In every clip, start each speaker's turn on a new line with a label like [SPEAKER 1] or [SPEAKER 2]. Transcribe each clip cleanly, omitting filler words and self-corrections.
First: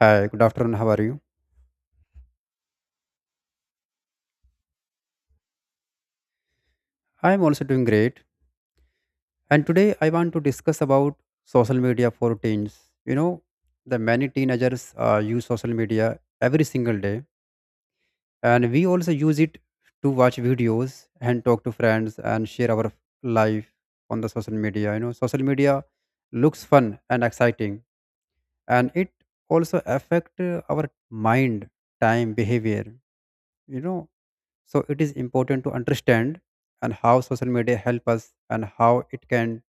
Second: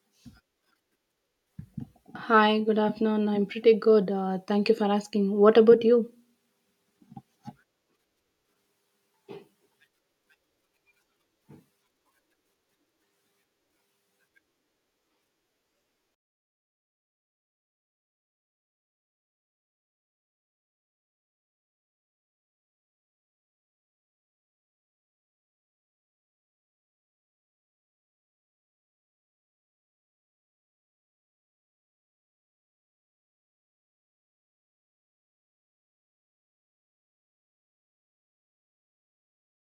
[SPEAKER 1] Hi, good afternoon. How are you?
[SPEAKER 2] Hi, good afternoon. I'm pretty good. Thank you for asking. What about you?
[SPEAKER 1] I am also doing great. And today I want to discuss about social media for teens. You know, the many teenagers use social media every single day, and we also use it to watch videos and talk to friends and share our life on the social media. You know, social media looks fun and exciting, and it also affect our mind, time, behavior. You know, So it is important to understand and how social media help us and how it can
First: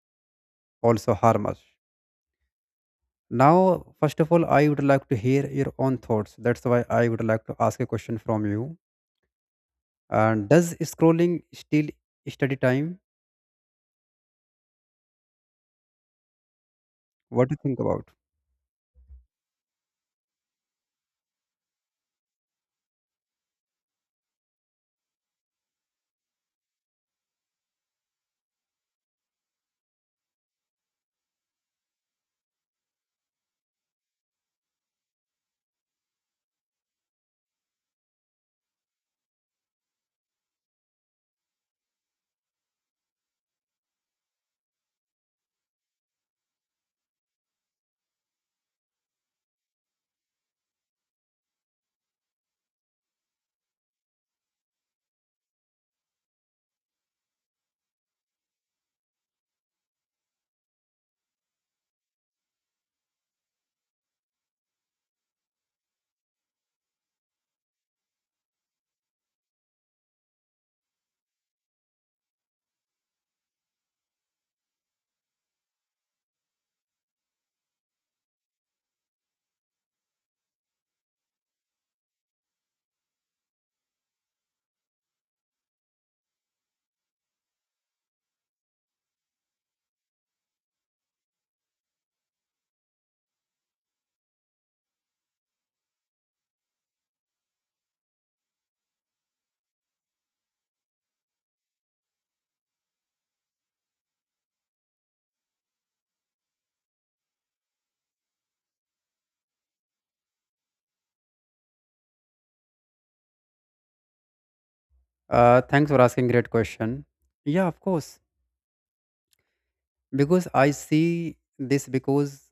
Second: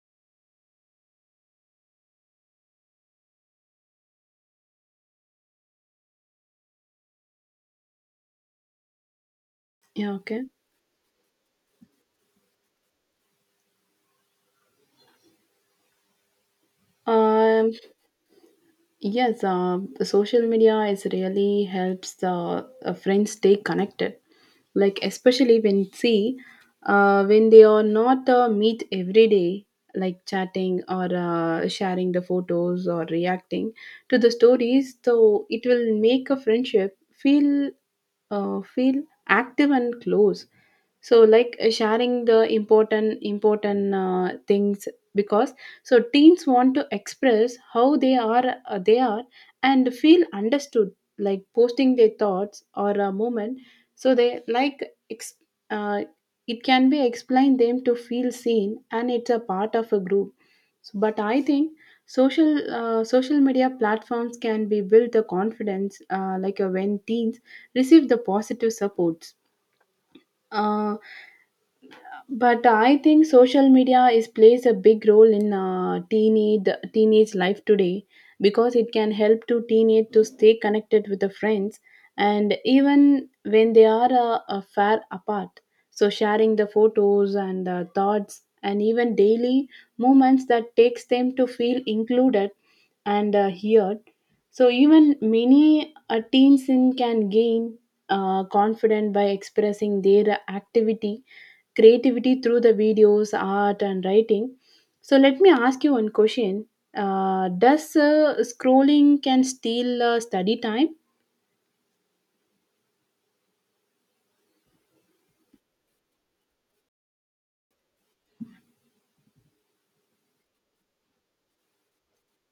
[SPEAKER 1] also harm us. Now, first of all, I would like to hear your own thoughts. That's why I would like to ask a question from you.
[SPEAKER 2] Yeah, okay.
[SPEAKER 1] And does scrolling steal study time? What do you
[SPEAKER 2] Um,
[SPEAKER 1] think about?
[SPEAKER 2] Yes, the social media is really helps the friends stay connected. Like especially when see when they are not meet every day, like chatting or sharing the photos or reacting to the stories. So it will make a friendship feel feel active and close, so like sharing the important things because so teens want to express how they are they are and feel understood, like posting their thoughts or a moment so they like ex- uh, it can be explained them to feel seen and it's a part of a group. So, but I think social social media platforms can be built the confidence, like when teens receive the positive supports. Uh, but I think social media is plays a big role in teenage life today because it can help to teenage to stay connected with the friends and even when they are far apart. So sharing the photos and thoughts and even daily moments that takes them to feel included and heard. So even many teens in can gain confident by expressing their activity creativity through the videos, art, and writing. So let me ask you one question: does scrolling can steal study time?
[SPEAKER 1] Thanks for asking great question. Yeah, of course. Because I see this because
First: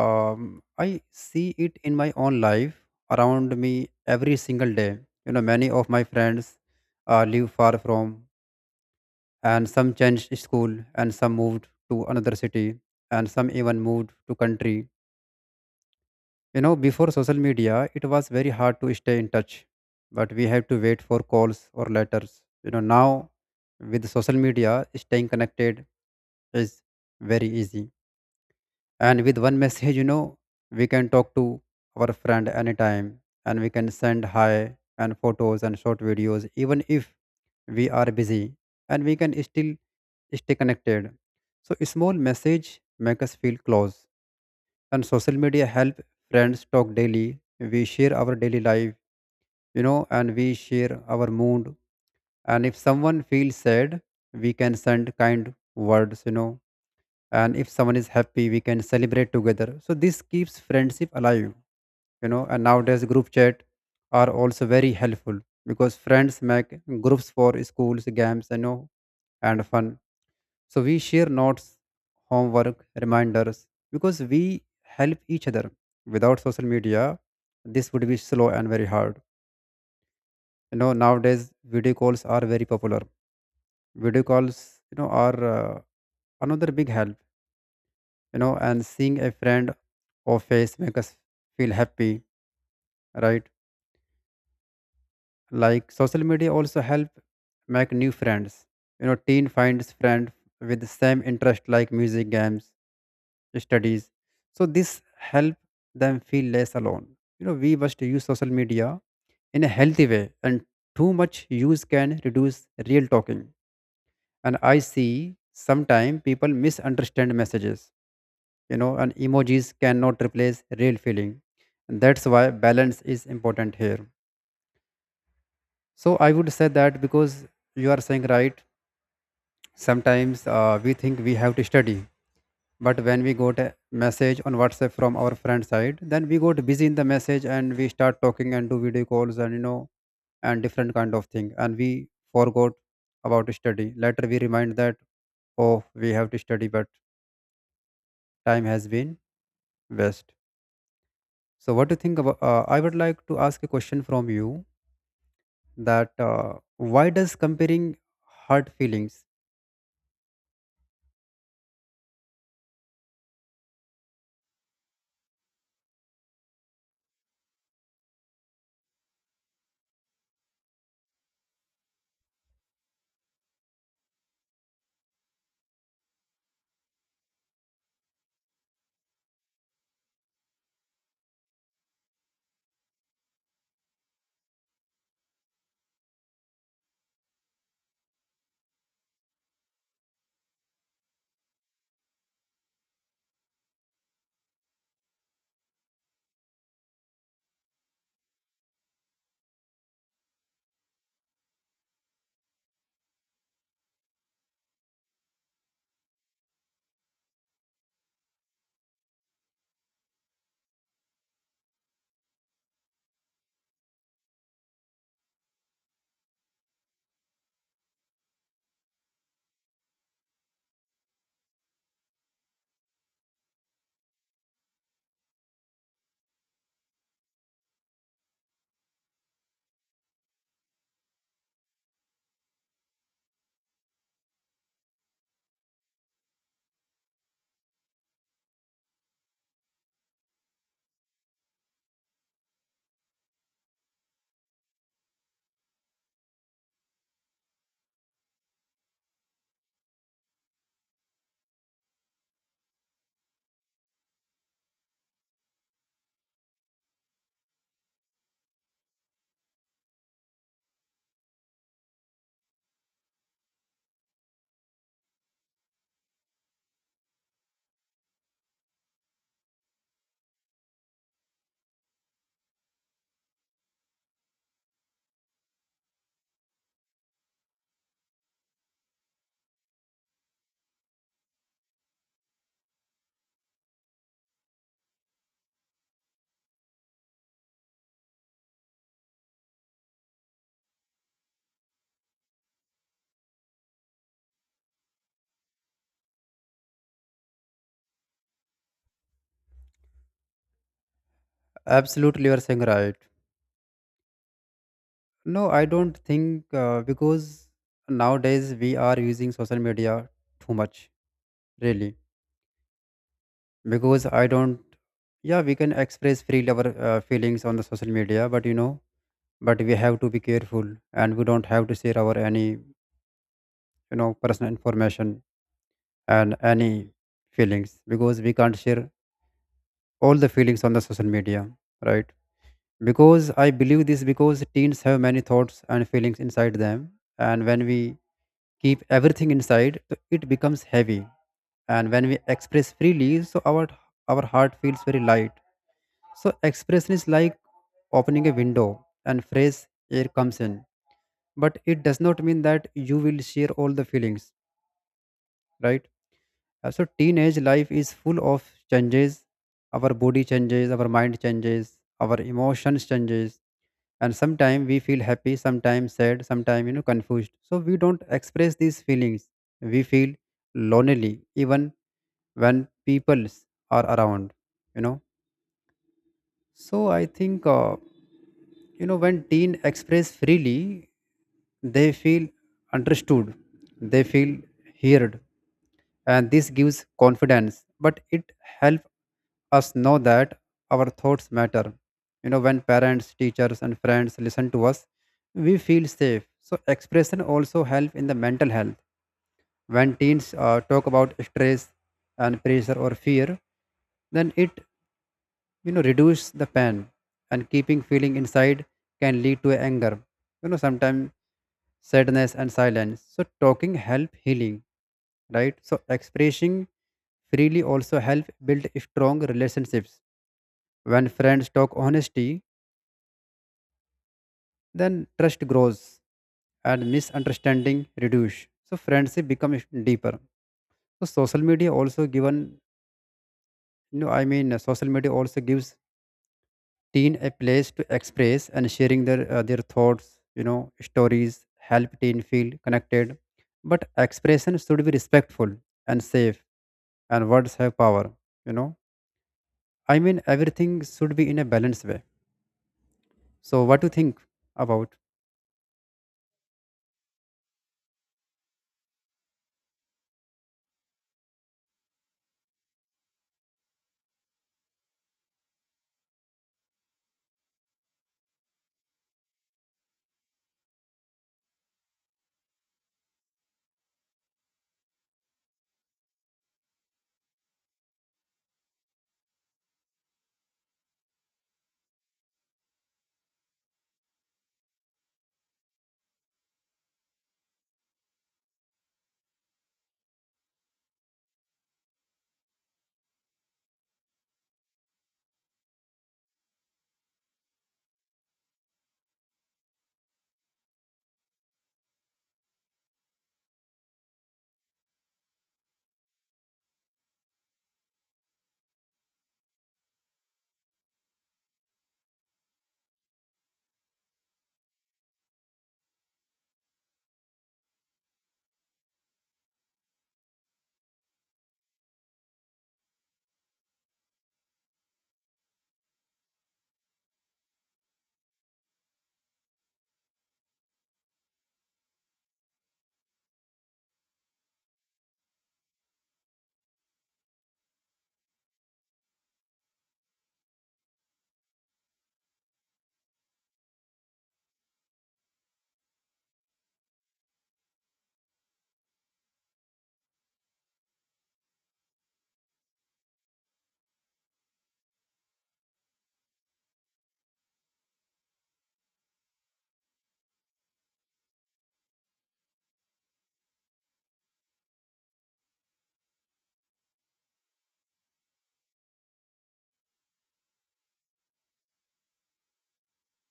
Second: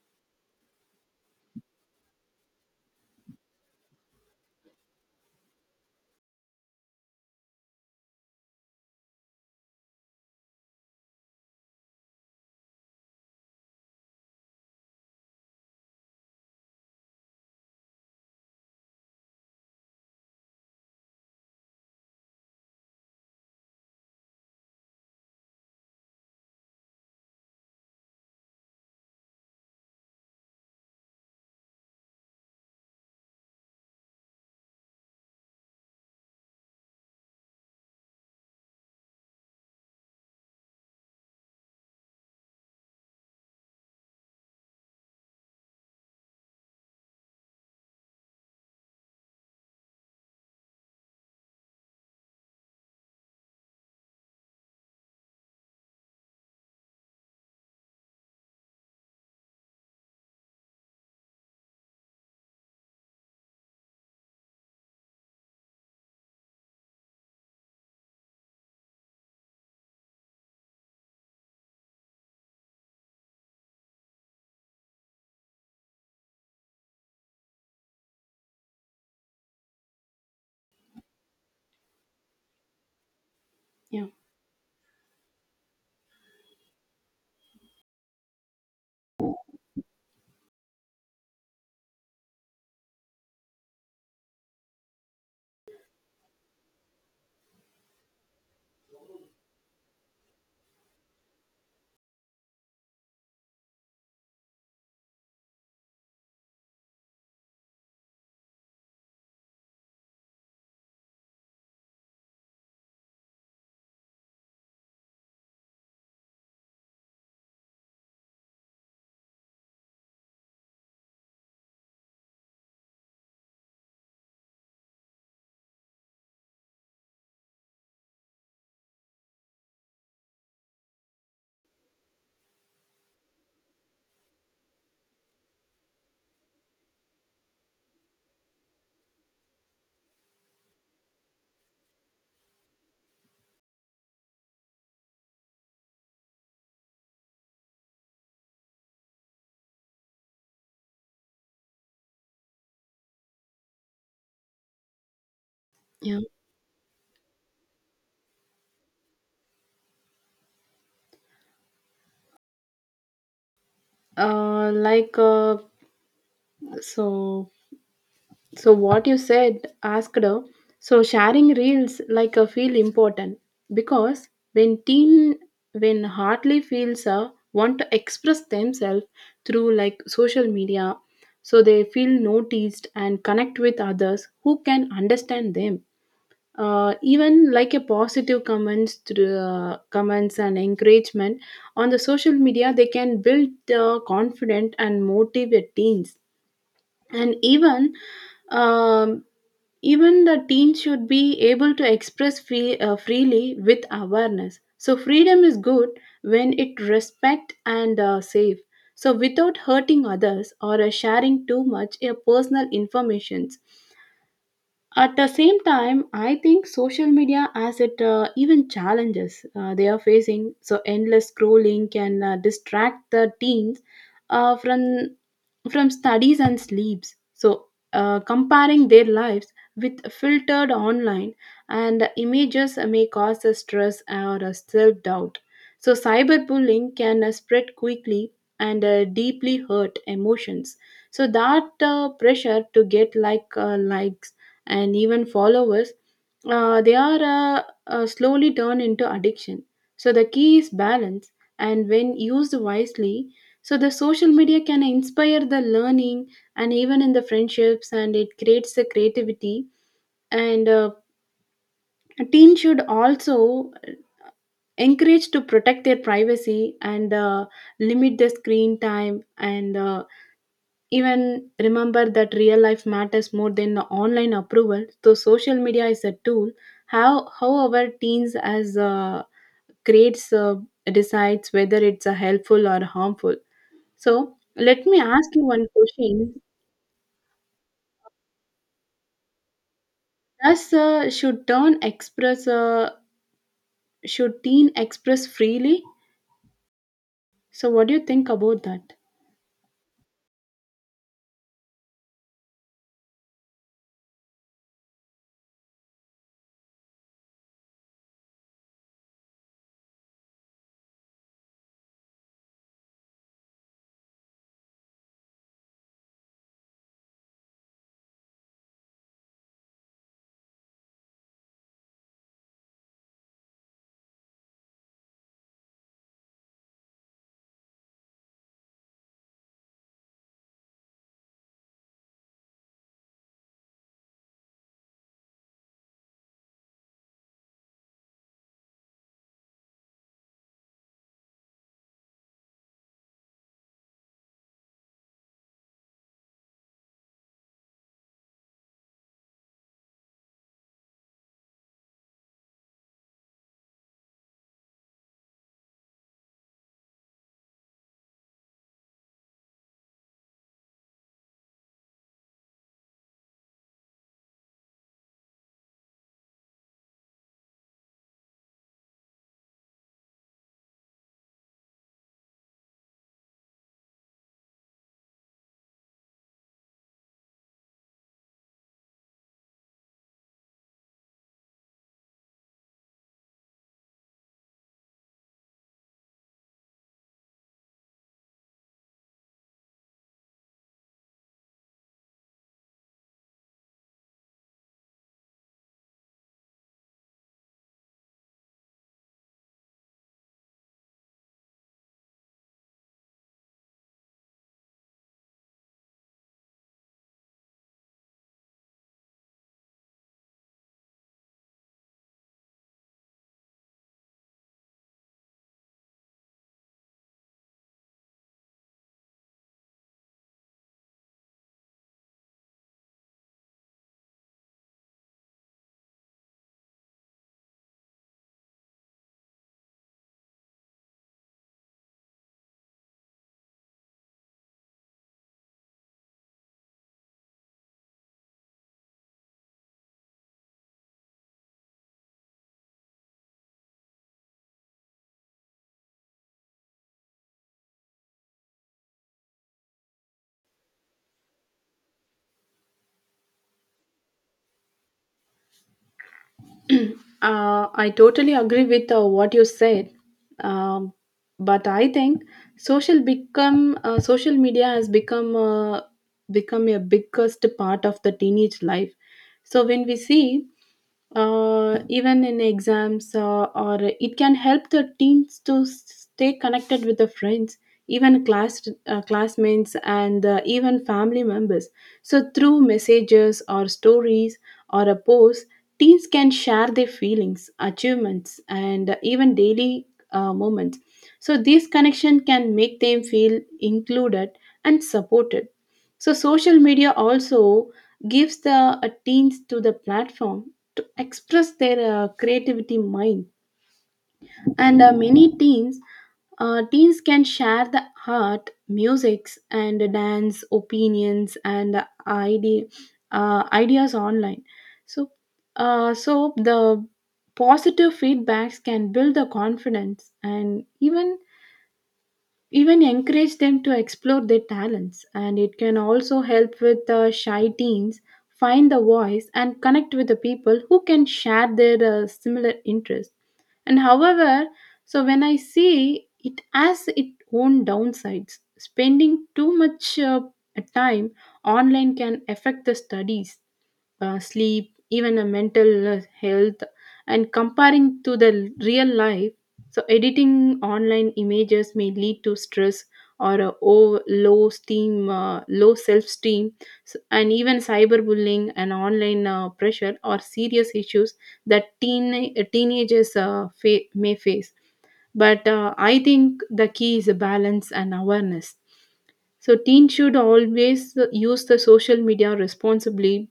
[SPEAKER 1] I see it in my own life around me every single day. You know, many of my friends live far from, and some changed school, and some moved to another city, and some even moved to country. You know, before social media, it was very hard to stay in touch, but we have to wait for calls or letters. You know, now with social media, staying connected is very easy, and with one message, you know, we can talk to our friend anytime, and we can send hi and photos and short videos even if we are busy, and we can still stay connected. So a small message make us feel close, and social media help friends talk daily. We share our daily life, you know, and we share our mood. And if someone feels sad, we can send kind words, you know, and if someone is happy we can celebrate together, so this keeps friendship alive. You know, and nowadays group chat are also very helpful because friends make groups for schools, games, you know, and fun. So we share notes, homework reminders, because we help each other. Without social media this would be slow and very hard. You know, nowadays video calls are very popular.
[SPEAKER 2] Yeah,
[SPEAKER 1] Video calls, you know, are another big help, you know. And seeing a friend or face make us feel happy, right? Like, social media also help make new friends. You know, teen finds friend with the same interest like music, games, studies. So this help them feel less alone. You know, we must use social media in a healthy way, and too much use can reduce real talking. And I see sometimes people misunderstand messages, you know, and emojis cannot replace real feeling. That's why balance is important here. So I would say that, because you are saying right, sometimes we think we have to study, but when we got a message on WhatsApp from our friend side, then we got busy in the message and we start talking and do video calls, and you know, and different kind of thing, and we forgot about study. Later we remind that, oh, we have to study, but time has been waste. So, what do you think about? I would like to ask a question from you, that
[SPEAKER 2] yeah.
[SPEAKER 1] why does comparing hurt feelings?
[SPEAKER 2] Uh, like uh, so. So what you said, asked her. So sharing reels like a feel important because when teen when hardly feels want to express themselves through like social media, so they feel noticed and connect with others who can understand them. Even like a positive comments through comments and encouragement on the social media, they can build confident and motivate teens. And even um, even the teens should be able to express freely with awareness. So freedom is good when it respect and safe. So without hurting others or sharing too much personal informations. At the same time, I think social media as it even challenges they are facing. So endless scrolling can distract the teens uh, from from studies and sleeps. So, comparing their lives with filtered online and images may cause a stress or a self doubt. So, cyberbullying can spread quickly and deeply hurt emotions. So, that pressure to get like likes and even followers they are slowly turned into addiction. So the key is balance, and when used wisely, so the social media can inspire the learning and even in the friendships, and it creates the creativity. And teens should also encourage to protect their privacy and limit the screen time and even remember that real life matters more than the online approval. So social media is a tool. However teens as grades decides whether it's helpful or harmful. So let me ask you one question. Does should teen express freely? So what do you think about that?
[SPEAKER 1] Absolutely, you are saying right. No, I don't think because nowadays we are using social media too much, really. Because I don't, yeah, we can express freely our feelings on the social media, but you know, but we have to be careful, and we don't have to share our any, you know, personal information and any feelings, because we can't share all the feelings on the social media, right? Because I believe this, because teens have many thoughts and feelings inside them, and when we keep everything inside, so it becomes heavy. And when we express freely, so our heart feels very light. So expression is like opening a window and fresh air comes in, but it does not mean that you will share all the feelings, right? So teenage life is full of changes. Our body changes, our mind changes, our emotions changes, and sometimes we feel happy, sometimes sad, sometimes, you know, confused. So we don't express these feelings. We feel lonely even when peoples are around. You know. So I think you know, when teens express freely, they feel understood, they feel heard, and this gives confidence. But it helps us know that our thoughts matter. You know, when parents, teachers, and friends listen to us, we feel safe. So expression also help in the mental health. When teens talk about stress and pressure or fear, then it, you know, reduce the pain. And keeping feeling inside can lead to anger, you know, sometimes sadness and silence. So talking help healing, right? So expressing freely also help build strong relationships. When friends talk honesty, then trust grows and misunderstanding reduce, so friendship becomes deeper. So social media also given, you know, social media also gives teen a place to express and sharing their thoughts, you know. Stories help teen feel connected, but expression should be respectful and safe, and words have power, you know. I mean, everything should be in a balanced way. So what do you think about?
[SPEAKER 2] I totally agree with what you said, um, but I think social media has become become a biggest part of the teenage life. So when we see even in exams or it can help the teens to stay connected with the friends even classmates and even family members, so through messages or stories or a post, teens can share their feelings achievements and even daily moments so this connection can make them feel included and supported. So social media also gives the teens to the platform to express their creativity mind and many teens teens can share the art musics and dance opinions and ideas online. So so the positive feedbacks can build the confidence and even encourage them to explore their talents and it can also help with the shy teens find the voice and connect with the people who can share their similar interests. And however, so when I see, it has its own downsides, spending too much time online can affect the studies, sleep, even a mental health, and comparing to the real life. So, editing online images may lead to stress or a low steam, low self-esteem, and even cyberbullying and online pressure are serious issues that teenagers may face. But I think the key is a balance and awareness. So teens should always use the social media responsibly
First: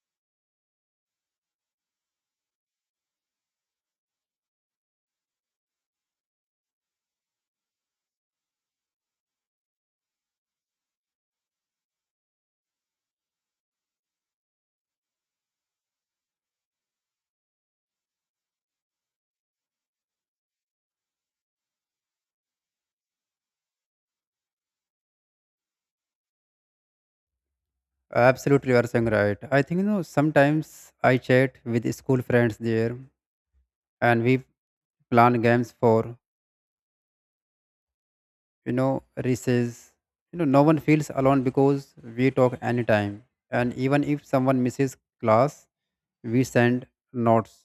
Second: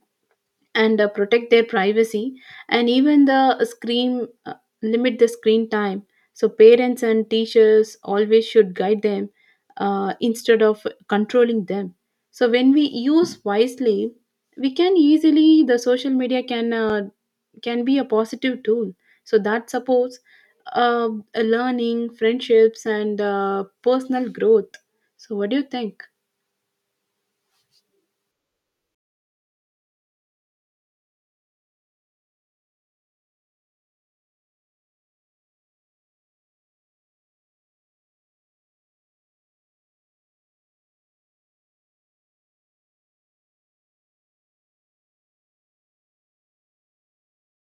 [SPEAKER 2] and protect their privacy and even the screen limit the screen time, so parents and teachers always should guide them instead of controlling them. So when we use wisely, we can easily the social media can be a positive tool so that supports uh, learning friendships and personal growth. So what do you think?
[SPEAKER 1] Absolutely, you are saying right. I think, you know, sometimes I chat with school friends there, and we plan games for, you know, recess. You know, no one feels alone because we talk anytime, and even if someone misses class, we send notes.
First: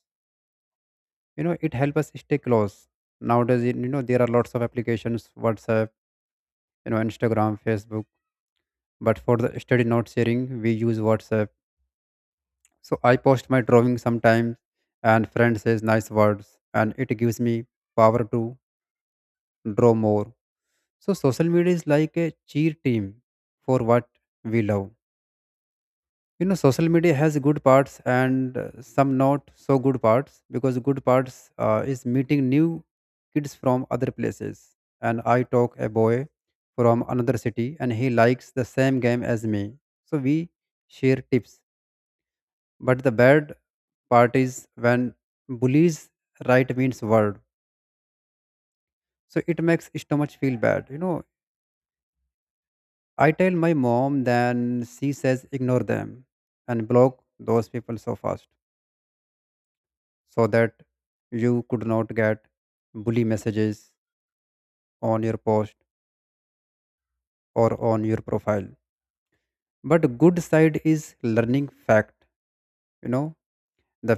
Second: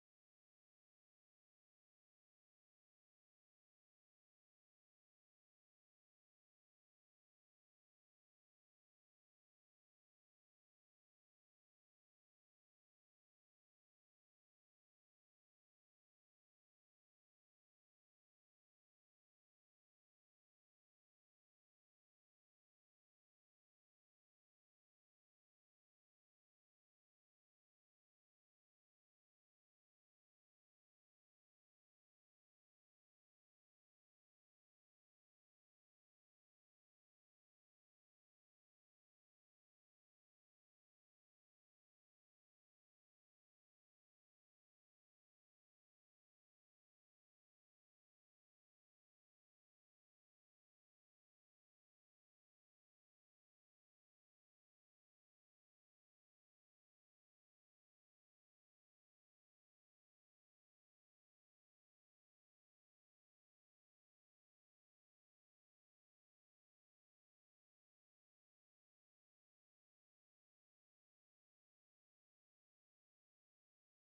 [SPEAKER 1] You know, it helps us stay close. Nowadays, you know, there are lots of applications: WhatsApp, you know, Instagram, Facebook. But for the study note sharing, we use WhatsApp. So I post my drawing sometimes, and friend says nice words, and it gives me power to draw more. So social media is like a cheer team for what we love. You know, social media has good parts and some not so good parts, because good parts is meeting new kids from other places. And I talk a boy from another city, and he likes the same game as me, so we share tips. But the bad part is when bullies write means word, so it makes stomach feel bad, you know. I tell my mom then, she says ignore them and block those people so fast, so that you could not get bully messages on your post or on your profile. But good side is learning fact, you know. the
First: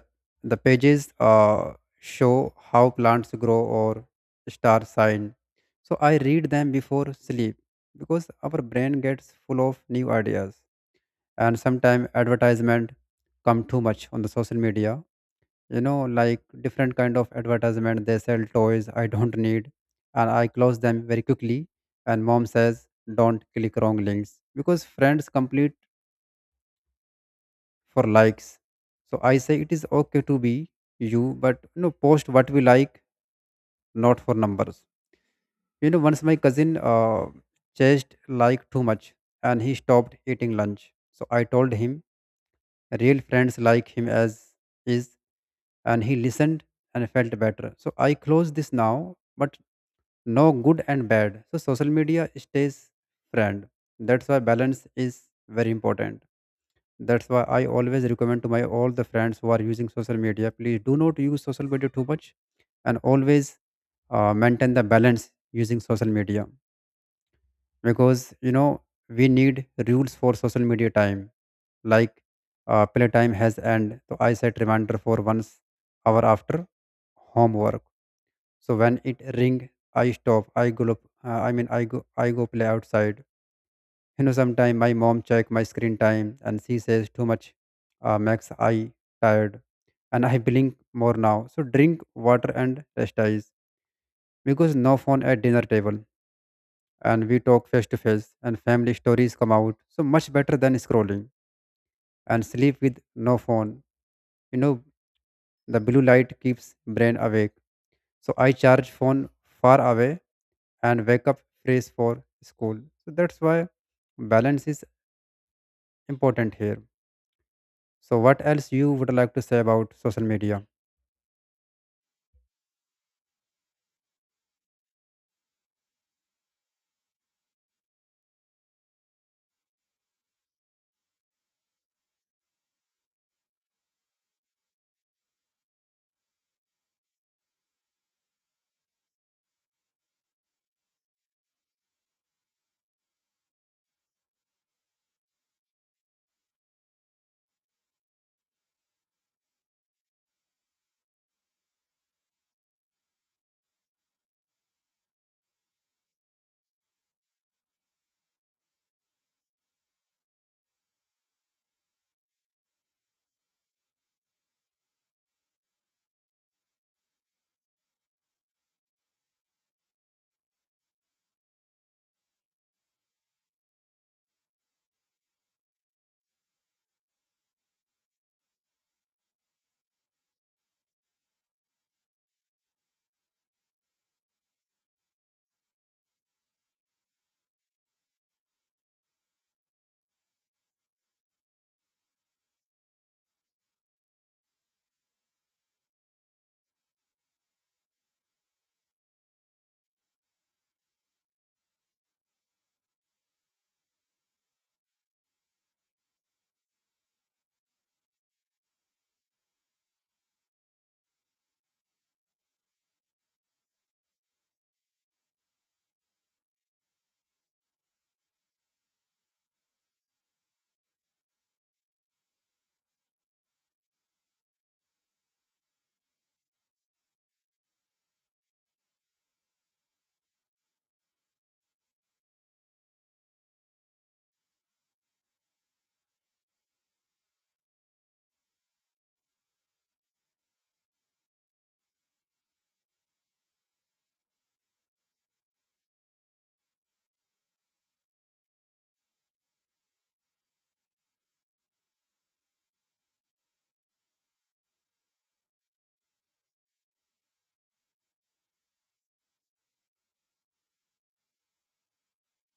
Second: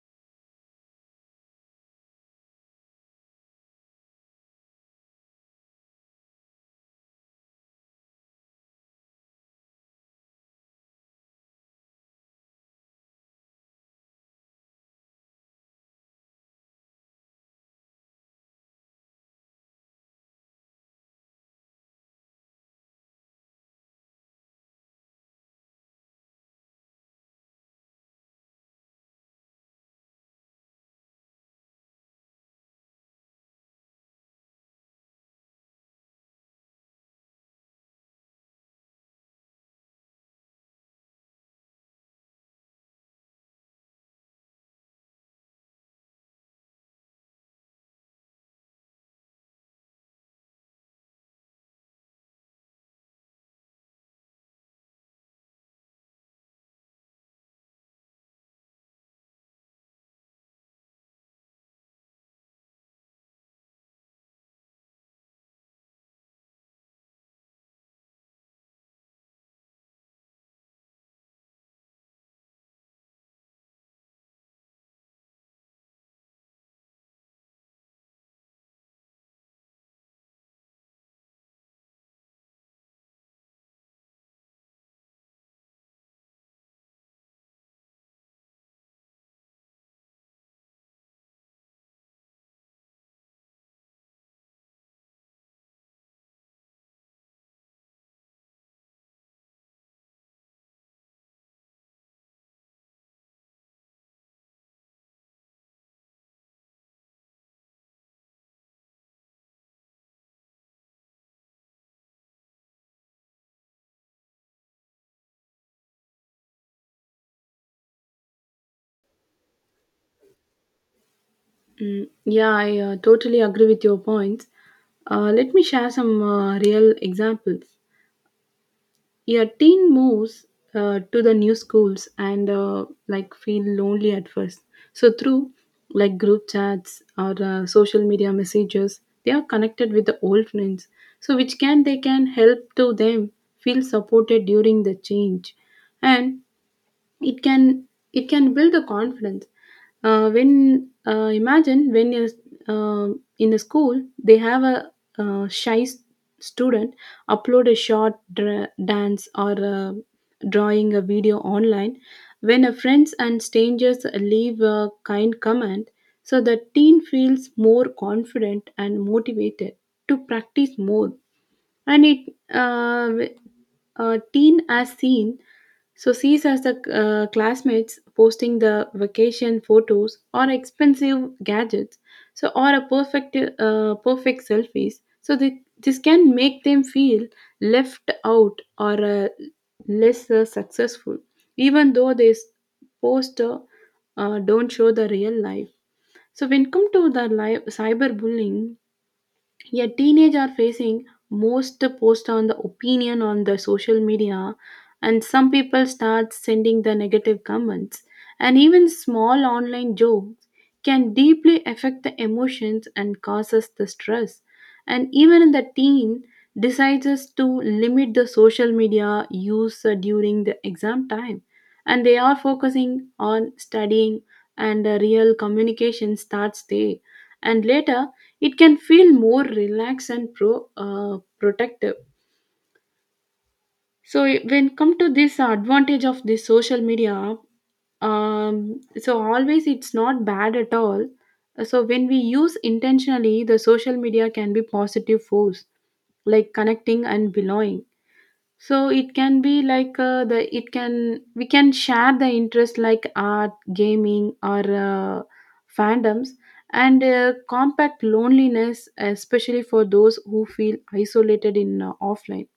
[SPEAKER 1] the pages show how plants grow or star sign, so I read them before sleep, because our brain gets full of new ideas. And sometimes advertisement come too much on the social media, you know, like different kind of advertisement, they sell toys I don't need, and I close them very quickly. And mom says don't click wrong links, because friends complete for likes. So I say it is okay to be you, but you know, post what we like, not for numbers. You know, once my cousin chased like too much, and he stopped eating lunch, so I told him real friends like him as is, and he listened and felt better. So I close this now, but no good and bad. So social media stays friend. That's why balance is very important. That's why I always recommend to my all the friends who are using social media, please do not use social media too much, and always maintain the balance using social media. Because, you know, we need rules for social media time, like play time has end. So I set reminder for once hour after homework, so when it ring, I stop, I go, I go play outside. You know, sometime my mom check my screen time and she says too much, max, I tired, and I blink more now, so drink water and rest eyes. Because no phone at dinner table, and we talk face to face, and family stories come out so much better than scrolling. And sleep with no phone, you know, the blue light keeps brain awake. So I charge phone far away and wake up fresh for school. So that's why balance is important here. So what else you would like to say about social media?
[SPEAKER 2] Mm, yeah, I totally agree with your points. Let me share some real examples. Yeah, teen moves to the new schools and like feel lonely at first. So through like group chats or social media messages, they are connected with the old friends. So which can they can help to them feel supported during the change, and it can it can build a confidence when imagine when you're uh, in a school, they have a uh, shy s- student upload a short dance or drawing a video online. When a friends and strangers leave a kind comment, so the teen feels more confident and motivated to practice more. And it uh, teen as seen so sees as the classmates posting the vacation photos or expensive gadgets so or a perfect selfies, so they, this can make them feel left out or less successful, even though they s- post don't show the real life. So when come to the live cyberbullying, yeah, teenage are facing most post on the opinion on the social media and some people start sending the negative comments and even small online jokes can deeply affect the emotions and causes the stress. And even the teen decides us to limit the social media use during the exam time and they are focusing on studying and real communication starts there, and later it can feel more relaxed and protective. So when come to this advantage of this social media, so always it's not bad at all. So when we use intentionally, the social media can be positive force, like connecting and belonging. So it can be like the it can we can share the interest like art, gaming, or fandoms, and compact loneliness, especially for those who feel isolated in offline.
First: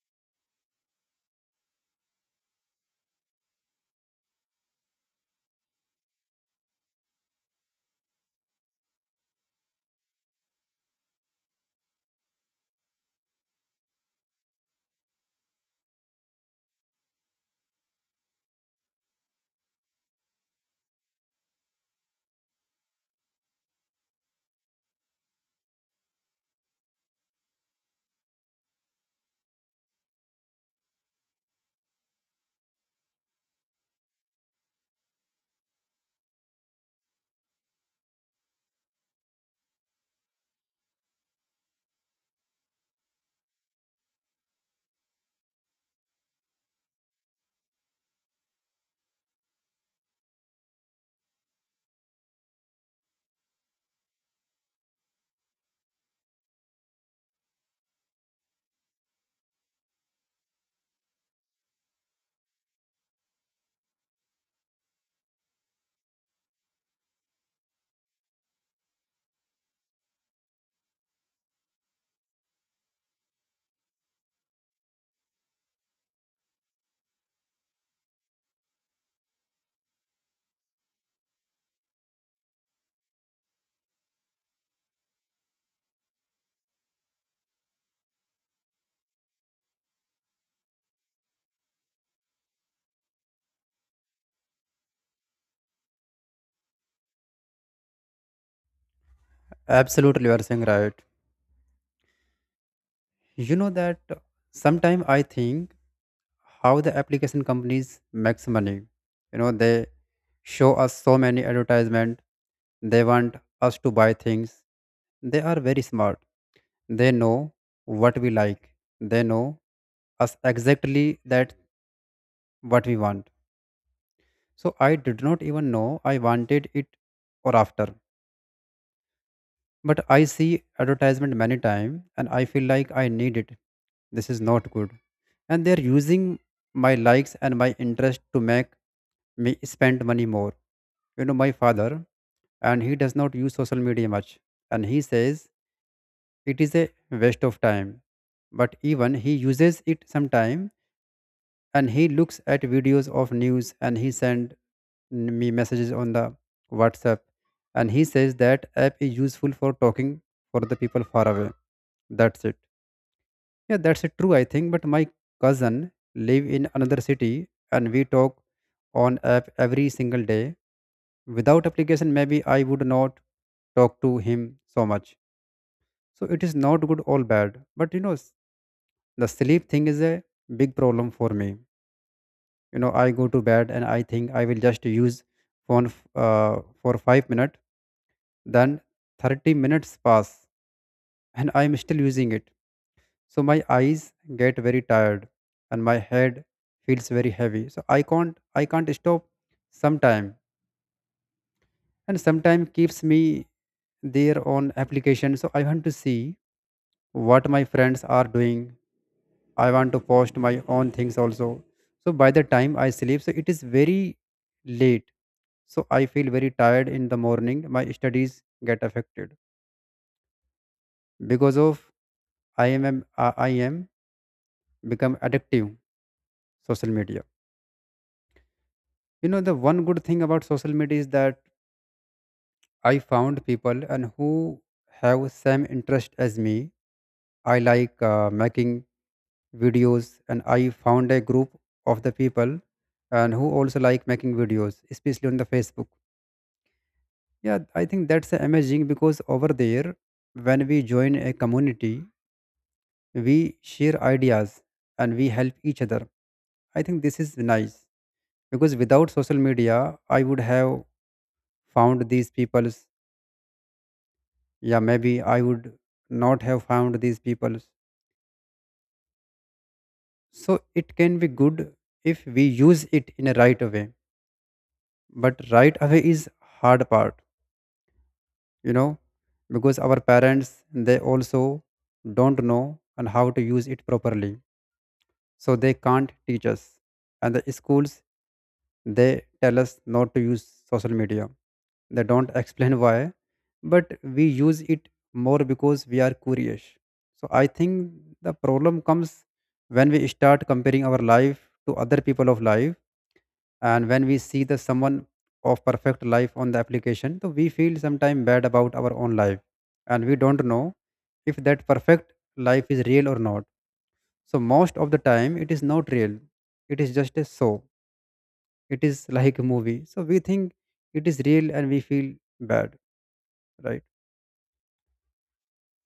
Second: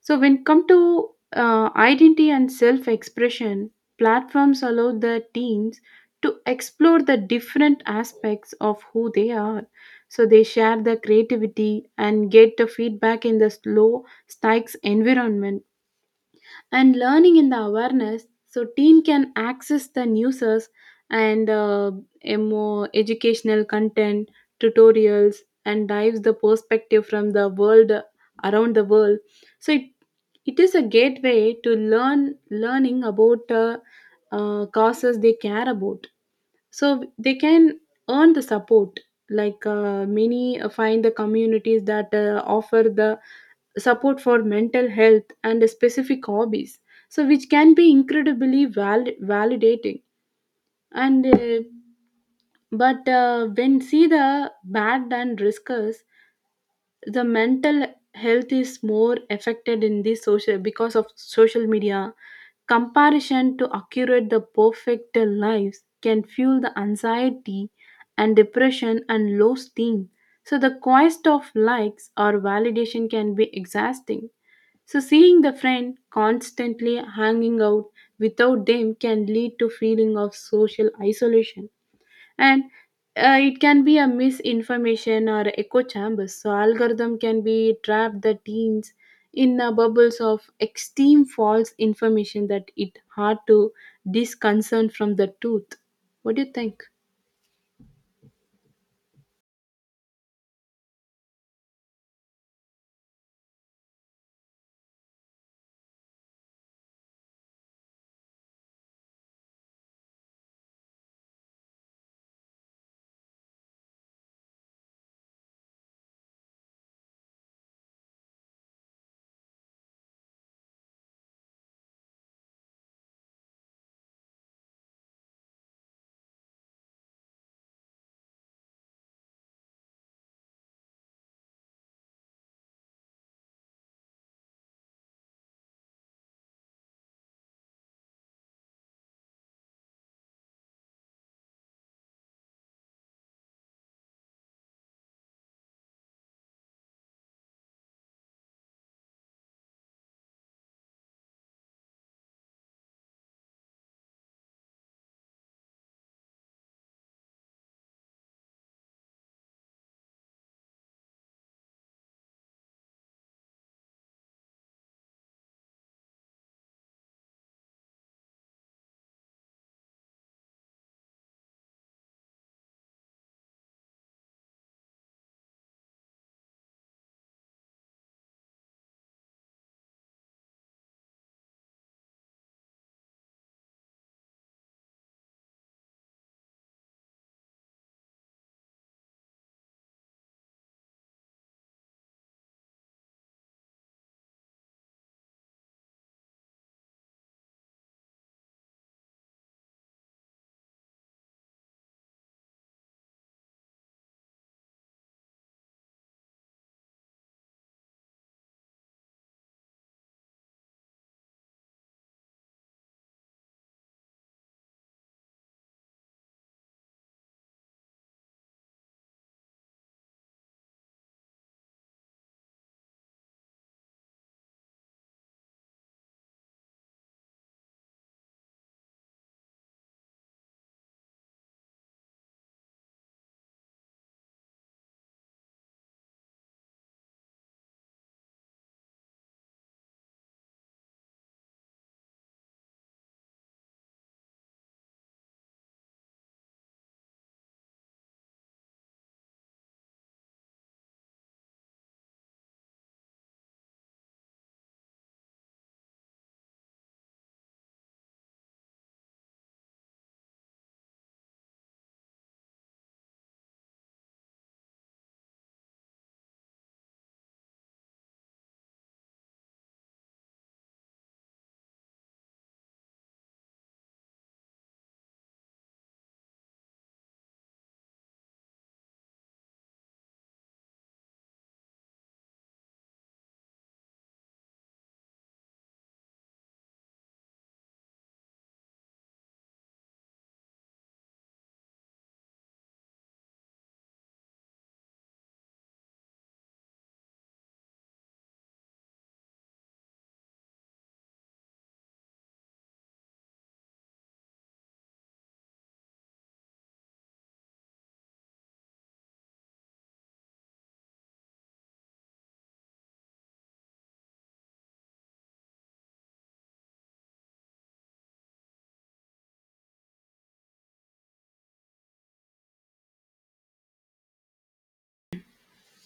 [SPEAKER 2] So when come to identity and self-expression, platforms allow the teens to explore the different aspects of who they are. So they share the creativity and get the feedback in the slow stakes environment and learning in the awareness. So teen can access the newses and more educational content, tutorials, and dives the perspective from the world around the world. So it is a gateway to learning about causes they care about. So they can earn the support, like many find the communities that offer the support for mental health and specific hobbies, so which can be incredibly validating. And uh, but uh, when see the bad and riskers, the mental health is more affected in this social because of social media. Comparison to accurate the perfect lives can fuel the anxiety and depression and low esteem, so the quest of likes or validation can be exhausting. So, seeing the friend constantly hanging out without them can lead to feeling of social isolation, and it can be a misinformation or echo chambers. So, algorithm can be trap the teens in the bubbles of extreme false information that it hard to disconcern from the truth. What do you think?
[SPEAKER 1] Absolutely, you are saying right. You know that sometimes I think how the application companies makes money. You know, they show us so many advertisement. They want us to buy things. They are very smart. They know what we like. They know us exactly that what we want. So I did not even know I wanted it or after. But I see advertisement many time and I feel like I need it. This is not good. And they're using my likes and my interest to make me spend money more. You know, my father, and he does not use social media much, and he says it is a waste of time. But even he uses it sometime, and he looks at videos of news and he send me messages on the WhatsApp, and he says that app is useful for talking for the people far away. That's it. Yeah, that's it. True, I think. But my cousin live in another city, and we talk on app every single day. Without application, maybe I would not talk to him so much. So it is not good or bad. But the sleep thing is a big problem for me. You know, I go to bed and I think I will just use phone for 5 minutes. Then 30 minutes pass and I am still using it. So my eyes get very tired and my head feels very heavy. So I can't stop sometime, and sometime keeps me there on application. So I want to see what my friends are doing. I want to post my own things also. So by the time I sleep, so it is very late. So I feel very tired in the morning. My studies get affected because of I am become addictive social media. You know, the one good thing about social media is that I found people and who have same interest as me. I like making videos, and I found a group of the people and who also like making videos, especially on the Facebook. Yeah, I think that's amazing because over there when we join a community, we share ideas and we help each other. I think this is nice because without social media, I would have found these peoples. Yeah, maybe I would not have found these peoples. So it can be good if we use it in a right way, but right away is hard part. You know, because our parents, they also don't know and how to use it properly, so they can't teach us. And the schools, they tell us not to use social media. They don't explain why, but we use it more because we are curious. So I think the problem comes when we start comparing our life to other people of life, and when we see the someone of perfect life on the application, so we feel sometimes bad about our own life, and we don't know if that perfect life is real or not. So most of the time it is not real. It is just a show, it is like a movie, so we think it is real and we feel bad. Right.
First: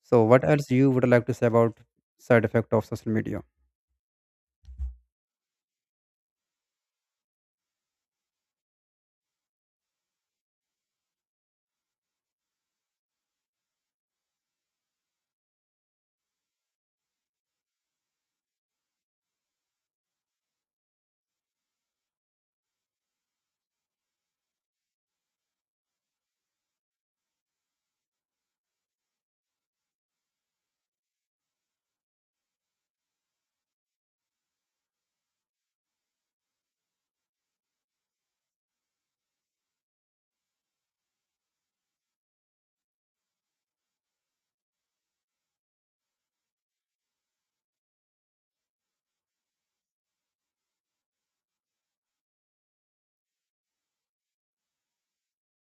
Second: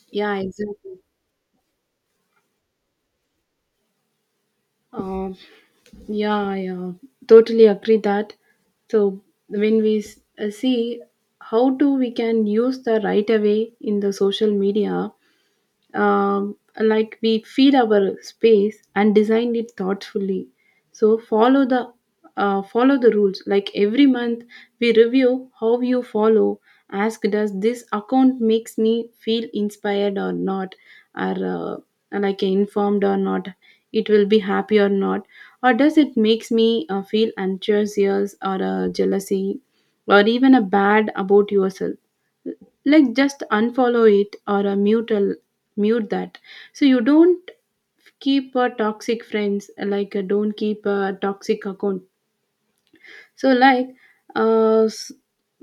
[SPEAKER 1] So
[SPEAKER 2] Yeah,
[SPEAKER 1] what else you
[SPEAKER 2] exactly.
[SPEAKER 1] would like to say about side effect of social media?
[SPEAKER 2] Um, Yeah, yeah, totally agree that. So when see how do we can use the right away in the social media, like we feed our space and design it thoughtfully, so follow the follow the rules. Like every month we review how you follow, ask does this account makes me feel inspired or not, or like informed or not, it will be happy or not, or does it makes me feel anxious or jealousy or even a bad about yourself, like just unfollow it or a mute that, so you don't keep a toxic friends, like don't keep a toxic account. So, like, uh, s-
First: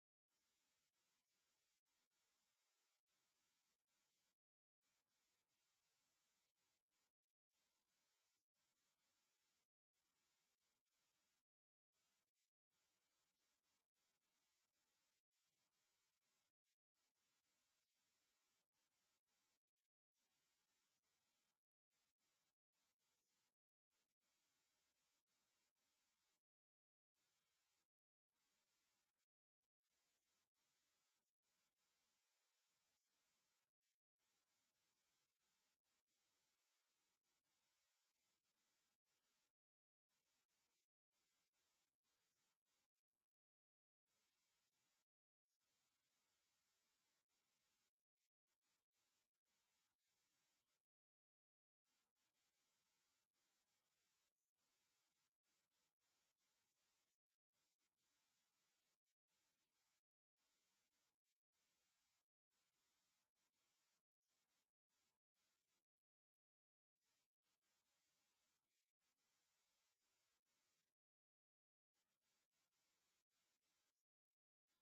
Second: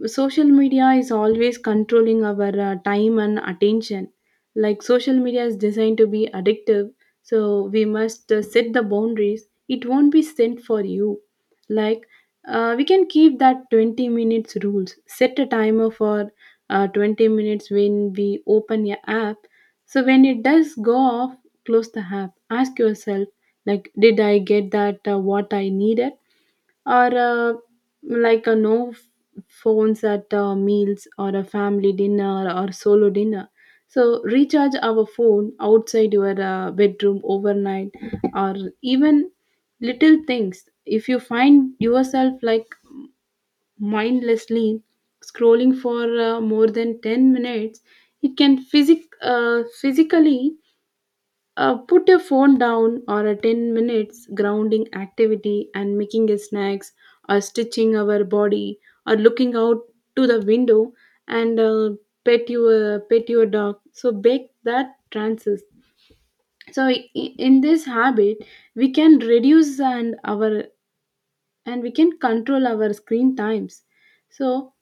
[SPEAKER 2] social media is always controlling our time and attention. Like, social media is designed to be addictive, so we must set the boundaries. It won't be sent for you. Like, we can keep that 20 minutes rules. Set a timer for 20 minutes when we open your app. So, when it does go off, close the app. Ask yourself, like, did I get that what I needed? Or like a no phones at meals or a family dinner or solo dinner, so recharge our phone outside your bedroom overnight. Or even little things, if you find yourself like mindlessly scrolling for more than 10 minutes, it can physically put your phone down or a 10 minutes grounding activity and making a snacks or stitching our body or looking out to the window and pet your dog, so bake that trances. So in this habit we can reduce and our and we can control our screen times. So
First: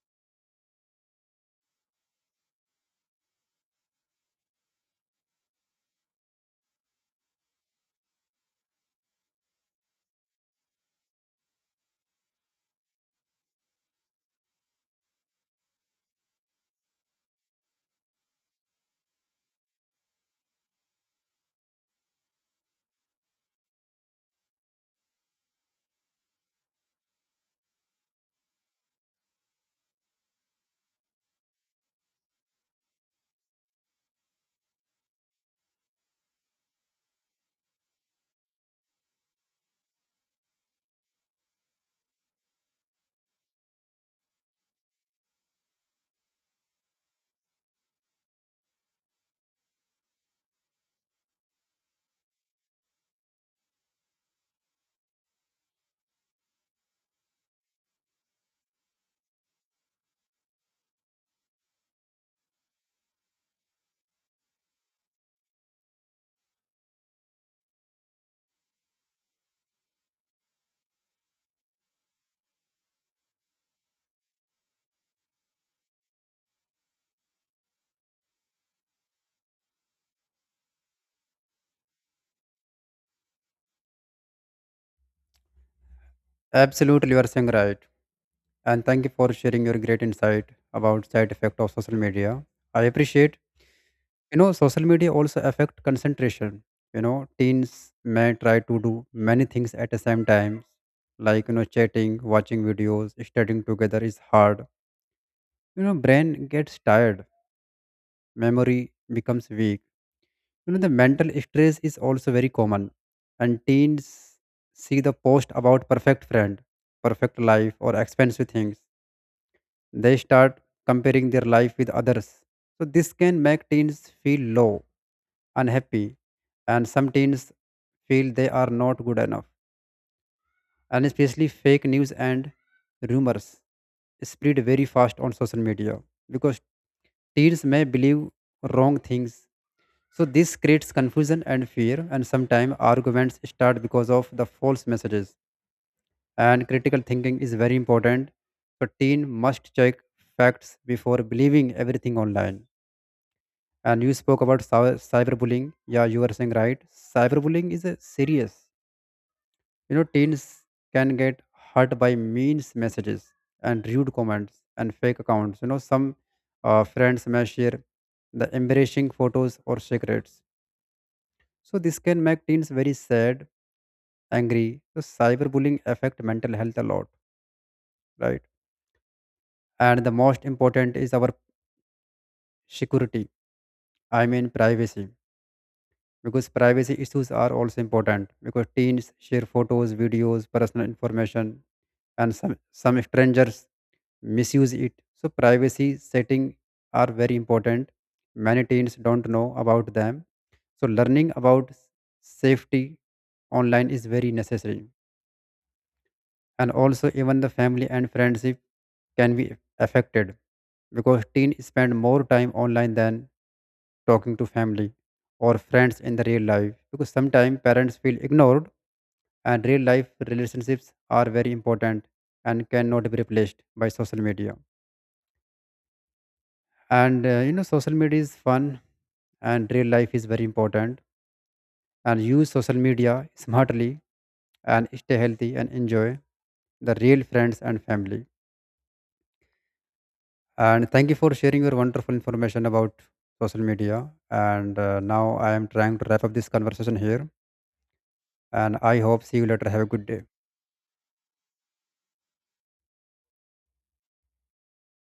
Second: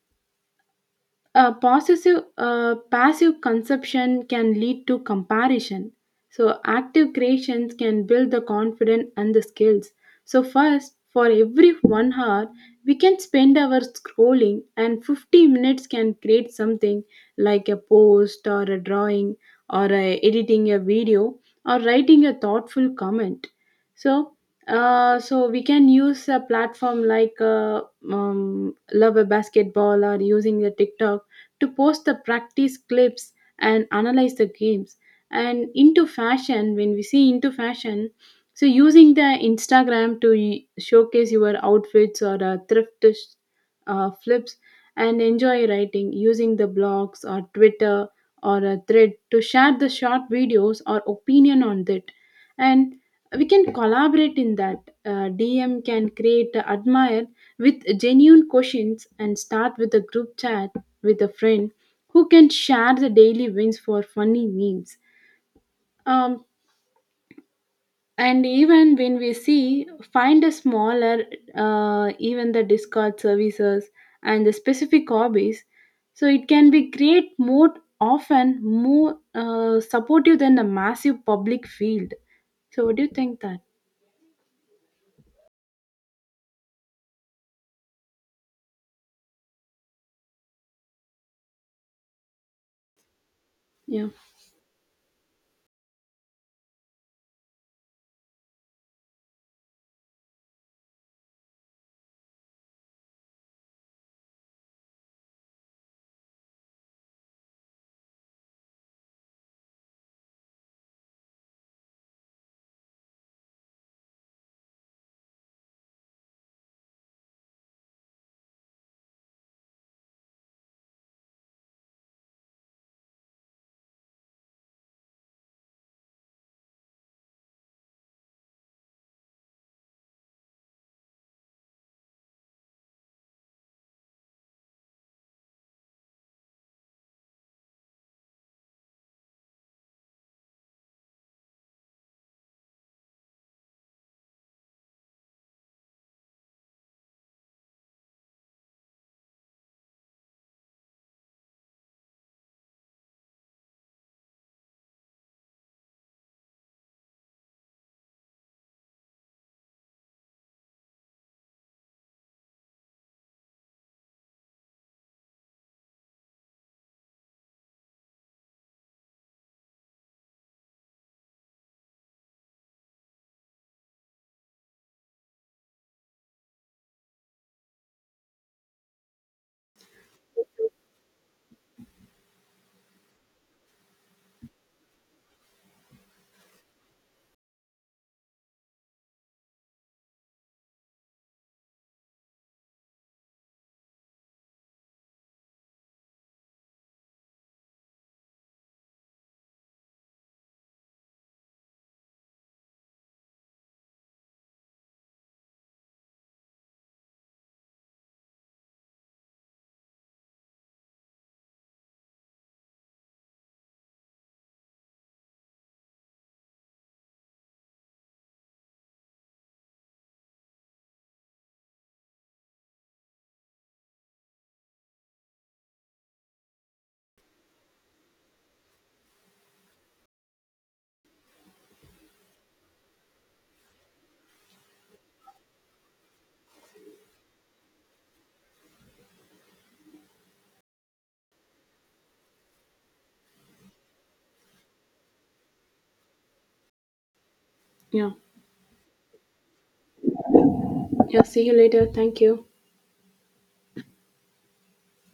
[SPEAKER 2] a possessive passive consumption can lead to comparison, so active creations can build the confidence and the skills. So first for every 1 hour we can spend our scrolling and 50 minutes can create something, like a post or a drawing or a, editing a video or writing a thoughtful comment. So so we can use a platform like love a basketball or using the TikTok to post the practice clips and analyze the games, and into fashion, when we see into fashion, so using the Instagram to showcase your outfits or flips, and enjoy writing using the blogs or Twitter or a thread to share the short videos or opinion on that. And we can collaborate in that. DM can create a admire with genuine questions and start with a group chat with a friend who can share the daily wins for funny memes. Um, and even when we see, find a smaller, even the Discord services and the specific hobbies, so it can be create more often more supportive than the massive public field. So what do you think that?
[SPEAKER 1] Absolutely, you are saying right, and thank you for sharing your great insight about side effect of social media. I appreciate.
[SPEAKER 2] Yeah,
[SPEAKER 1] You know, social media also affect concentration. You know, teens may try to do many things at the same time, like, you know, chatting, watching videos, studying together is hard. You know, brain gets tired, memory becomes weak. You know, the mental stress is also very common. And teens see the post about perfect friend, perfect life or expensive things. They start comparing their life with others. So this can make teens feel low, unhappy, and some teens feel they are not good enough. And especially fake news and rumors spread very fast on social media, because teens may believe wrong things. So this creates confusion and fear, and sometimes arguments start because of the false messages. And critical thinking is very important. So teen must check facts before believing everything online. And you spoke about cyberbullying. Yeah, you were saying right. Cyberbullying is a serious. You know, teens can get hurt by means messages and rude comments and fake accounts. You know, some friends may share the embarrassing photos or secrets. So this can make teens very sad, angry. So cyberbullying affect mental health a lot, right? And the most important is our security. I mean privacy, because privacy issues are also important because teens share photos, videos, personal information, and some strangers misuse it. So privacy setting are very important. Many teens don't know about them. So learning about safety online is very necessary. And also even the family and friendship can be affected because teens spend more time online than talking to family or friends in the real life, because sometimes parents feel ignored. And real life relationships are very important and cannot be replaced by social media. And you know, social media is fun and real life is very important, and use social media smartly and stay healthy and enjoy the real friends and family. And thank you for sharing your wonderful information about social media. And now I am trying to wrap up this conversation here.
[SPEAKER 2] yeah,
[SPEAKER 1] And I hope see you later. Have a good day.
[SPEAKER 2] yeah. See you later. Thank you.